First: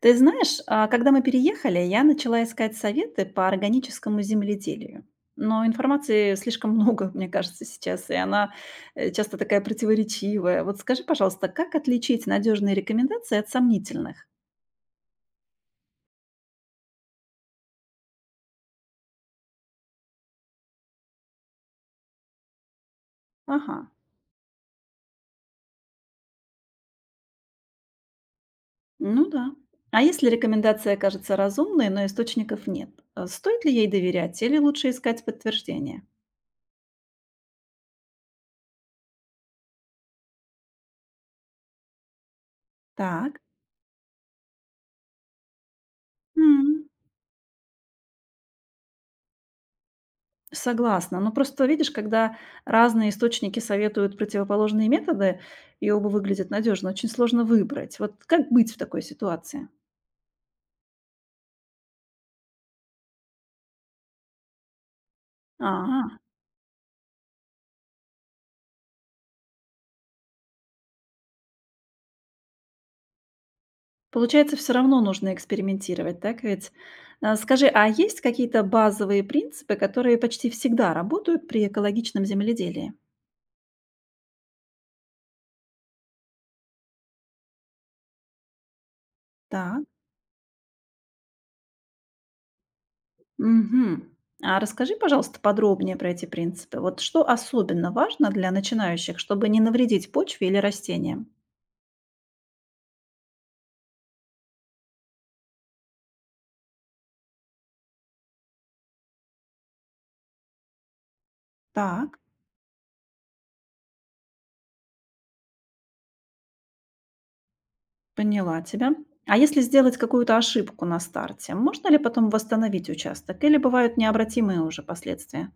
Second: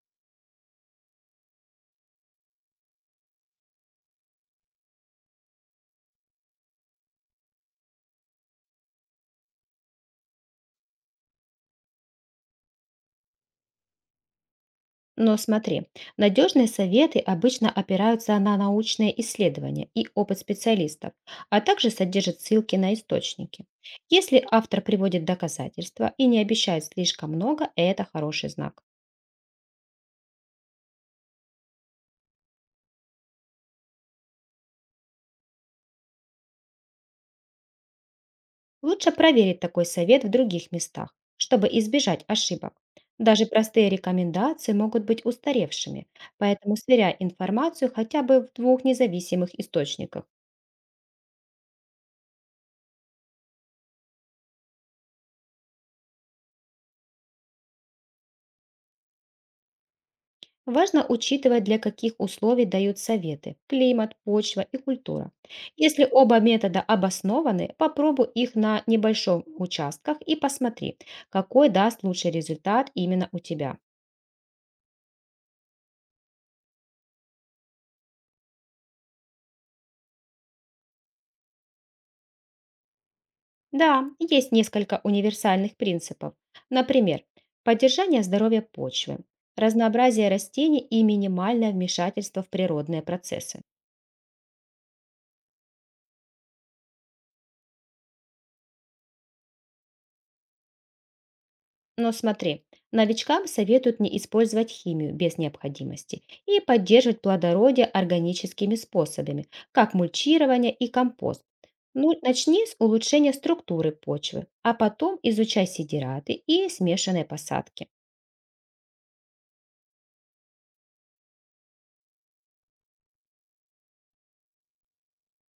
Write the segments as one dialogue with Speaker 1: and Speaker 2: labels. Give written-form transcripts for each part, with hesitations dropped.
Speaker 1: Ты знаешь, когда мы переехали, я начала искать советы по органическому земледелию. Но информации слишком много, мне кажется, сейчас, и она часто такая противоречивая. Вот скажи, пожалуйста, как отличить надежные рекомендации от сомнительных?
Speaker 2: Но смотри, надежные советы обычно опираются на научные исследования и опыт специалистов, а также содержат ссылки на источники.
Speaker 1: Ага,
Speaker 2: Если автор приводит доказательства и не обещает слишком много, это хороший знак.
Speaker 1: ну да. А если рекомендация кажется разумной, но источников нет, стоит ли ей доверять или лучше искать подтверждение?
Speaker 2: Лучше проверить такой совет в других местах, чтобы избежать ошибок.
Speaker 1: Так.
Speaker 2: Даже простые рекомендации могут быть устаревшими, поэтому
Speaker 1: М.
Speaker 2: сверяй информацию хотя бы в двух независимых источниках.
Speaker 1: Согласна. Но просто видишь, когда разные источники советуют противоположные методы, и оба выглядят надежно, очень сложно выбрать. Вот как быть в такой ситуации?
Speaker 2: Важно учитывать, для каких условий дают советы – климат, почва и культура. Если
Speaker 1: А,
Speaker 2: оба метода обоснованы, попробуй их на небольшом участках и посмотри, какой даст лучший результат именно у тебя.
Speaker 1: получается, все равно нужно экспериментировать, так ведь? Скажи, а есть какие-то базовые принципы, которые почти всегда работают при экологичном земледелии?
Speaker 2: Да, есть несколько универсальных принципов. Например, поддержание здоровья почвы,
Speaker 1: Так.
Speaker 2: разнообразие растений и минимальное вмешательство в природные процессы.
Speaker 1: Мгм. А расскажи, пожалуйста, подробнее про эти принципы. Вот что особенно важно для начинающих, чтобы не навредить почве или растениям?
Speaker 2: Но смотри, новичкам советуют не использовать химию без необходимости и поддерживать плодородие органическими способами, как мульчирование и компост. Ну,
Speaker 1: Так.
Speaker 2: начни с улучшения структуры почвы, а потом изучай сидираты и смешанные посадки.
Speaker 1: Поняла тебя. А если сделать какую-то ошибку на старте, можно ли потом восстановить участок или бывают необратимые уже последствия?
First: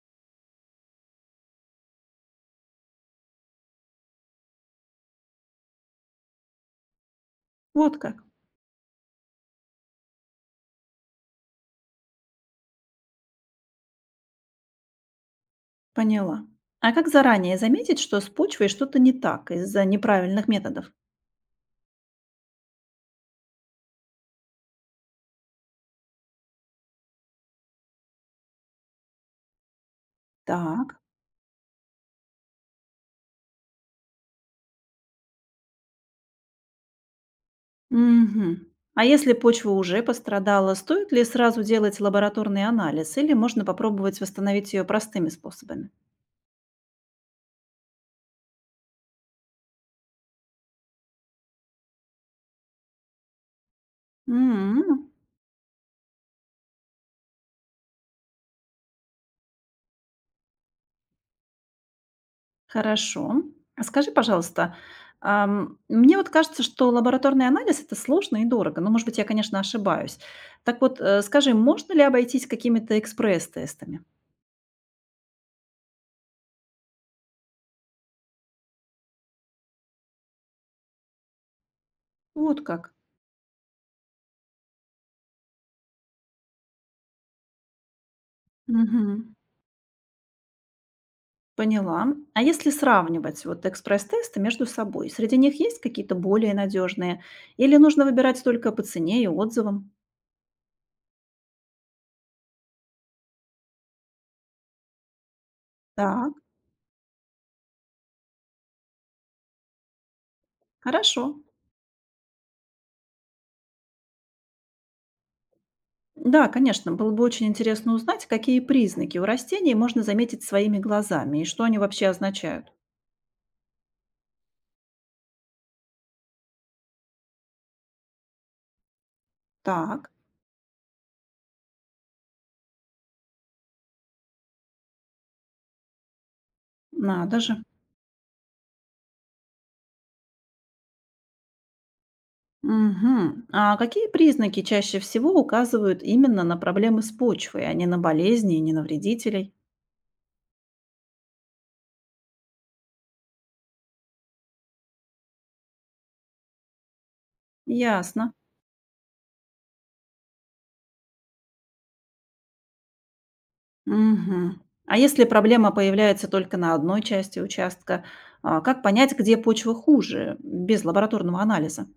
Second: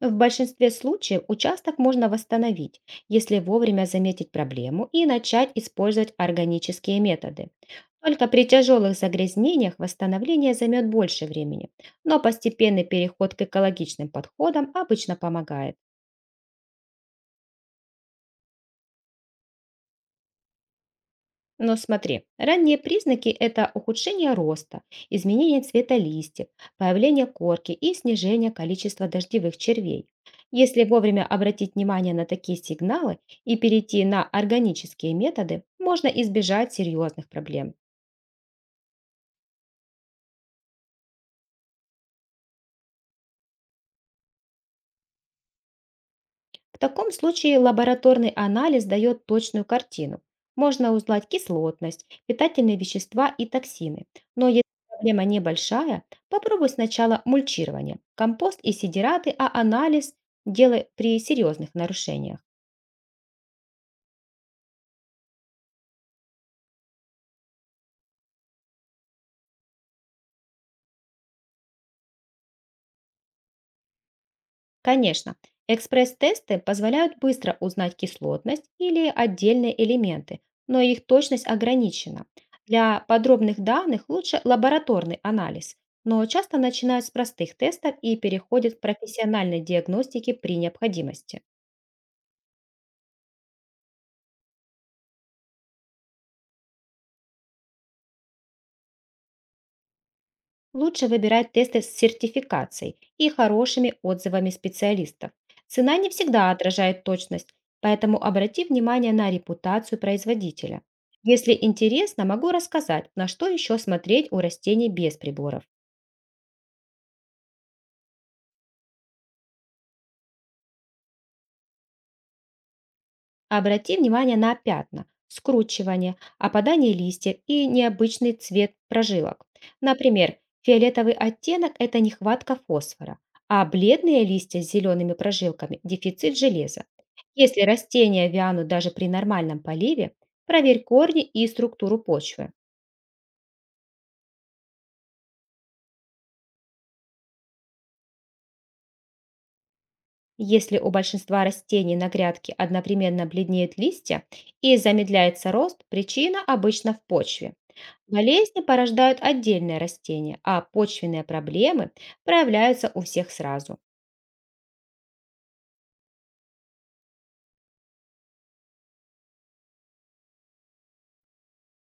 Speaker 2: В большинстве случаев участок можно восстановить, если вовремя заметить проблему и начать использовать органические методы.
Speaker 1: Вот как.
Speaker 2: Только при тяжелых загрязнениях восстановление займет больше времени, но постепенный переход к экологичным подходам обычно помогает.
Speaker 1: Поняла. А как заранее заметить, что с почвой что-то не так из-за неправильных методов?
Speaker 2: Но смотри, ранние признаки – это ухудшение роста, изменение цвета листьев, появление корки и снижение количества дождевых червей. Если
Speaker 1: Так.
Speaker 2: вовремя обратить внимание на такие сигналы и перейти на органические методы, можно избежать серьезных проблем.
Speaker 1: Мгм. А если почва уже пострадала, стоит ли сразу делать лабораторный анализ или можно попробовать восстановить ее простыми способами?
Speaker 2: В таком случае лабораторный анализ дает точную картину. Можно узнать кислотность, питательные вещества и токсины. Но если
Speaker 1: М.
Speaker 2: проблема небольшая, попробуй сначала мульчирование, компост и сидираты, а анализ делай при серьезных нарушениях.
Speaker 1: Хорошо. А скажи, пожалуйста, мне вот кажется, что лабораторный анализ- это сложно и дорого. Но, может быть, я, конечно, ошибаюсь. Так вот, скажи, можно ли обойтись какими-то экспресс-тестами?
Speaker 2: Конечно, экспресс-тесты позволяют быстро узнать кислотность или отдельные элементы, но их точность ограничена.
Speaker 1: Вот как.
Speaker 2: Для подробных данных лучше лабораторный анализ, но часто начинают с простых тестов и переходят к
Speaker 1: Мгм.
Speaker 2: профессиональной диагностике при необходимости.
Speaker 1: Поняла. А если сравнивать вот экспресс-тесты между собой, среди них есть какие-то более надежные? Или нужно выбирать только по цене и отзывам?
Speaker 2: Лучше выбирать тесты с сертификацией и хорошими отзывами специалистов. Цена не
Speaker 1: Так,
Speaker 2: всегда отражает точность, поэтому обрати внимание на репутацию производителя.
Speaker 1: хорошо.
Speaker 2: Если интересно, могу рассказать, на что еще смотреть у растений без приборов.
Speaker 1: Да, конечно, было бы очень интересно узнать, какие признаки у растений можно заметить своими глазами и что они вообще означают.
Speaker 2: Обрати внимание на пятна, скручивание, опадание листьев и необычный цвет прожилок.
Speaker 1: Так,
Speaker 2: Например, фиолетовый оттенок – это нехватка фосфора, а бледные листья с зелеными прожилками – дефицит железа.
Speaker 1: надо же.
Speaker 2: Если растения вянут даже при нормальном поливе, проверь корни и структуру почвы.
Speaker 1: Мгм. А какие признаки чаще всего указывают именно на проблемы с почвой, а не на болезни и не на вредителей?
Speaker 2: Если у большинства растений на грядке одновременно бледнеют листья и замедляется рост, причина обычно в почве.
Speaker 1: Ясно.
Speaker 2: Болезни порождают отдельные растения, а почвенные проблемы проявляются у всех сразу.
Speaker 1: Мгм. А если проблема появляется только на одной части участка, как понять, где почва хуже, без лабораторного анализа?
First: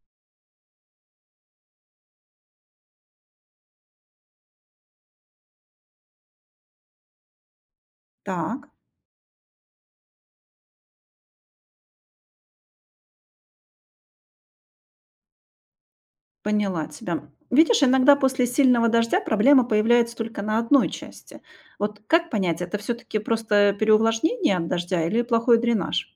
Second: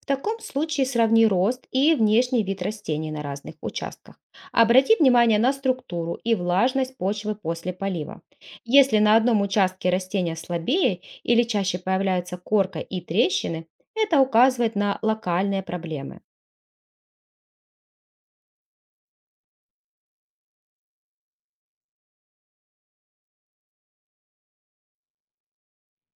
Speaker 2: В таком случае сравни рост и внешний вид растений на разных участках. Обрати внимание на структуру и влажность почвы после полива.
Speaker 1: Так.
Speaker 2: Если на одном участке растения слабее или чаще появляются корка и трещины, это указывает на локальные проблемы.
Speaker 1: Поняла тебя. Видишь, иногда после сильного дождя проблема появляется только на одной части. Вот как понять, это все-таки просто переувлажнение от дождя или плохой дренаж?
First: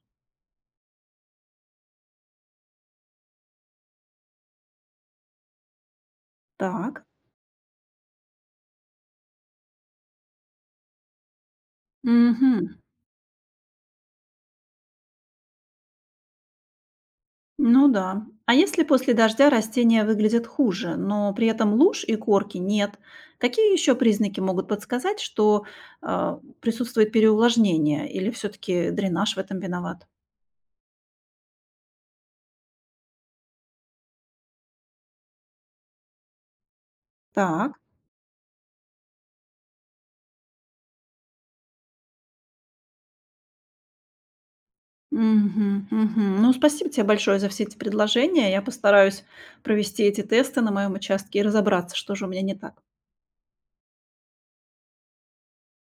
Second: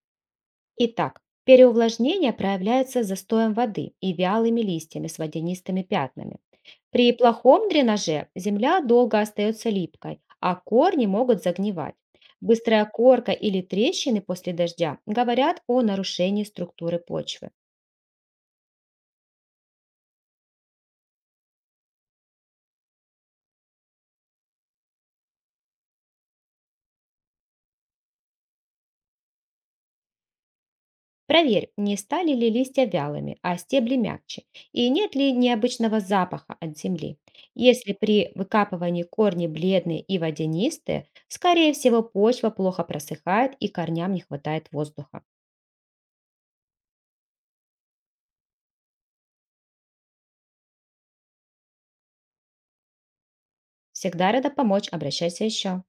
Speaker 2: Итак, переувлажнение проявляется застоем воды и вялыми листьями с водянистыми пятнами.
Speaker 1: Так.
Speaker 2: При плохом дренаже земля долго остается липкой, а корни могут загнивать.
Speaker 1: Мгм.
Speaker 2: Быстрая корка или трещины после дождя говорят о нарушении структуры почвы.
Speaker 1: Ну да. А если после дождя растения выглядят хуже, но при этом луж и корки нет, какие еще признаки могут подсказать, что присутствует переувлажнение или все-таки дренаж в этом виноват?
Speaker 2: Проверь, не стали ли листья вялыми, а стебли мягче, и нет ли необычного запаха от земли.
Speaker 1: Так.
Speaker 2: Если при выкапывании корни бледные и водянистые, скорее всего почва плохо просыхает и корням не хватает воздуха.
Speaker 1: Мгм, мгм. Ну, спасибо тебе большое за все эти предложения. Я постараюсь провести эти тесты на моем участке и разобраться, что же у меня не так.
Speaker 2: Всегда рада помочь, обращайся еще.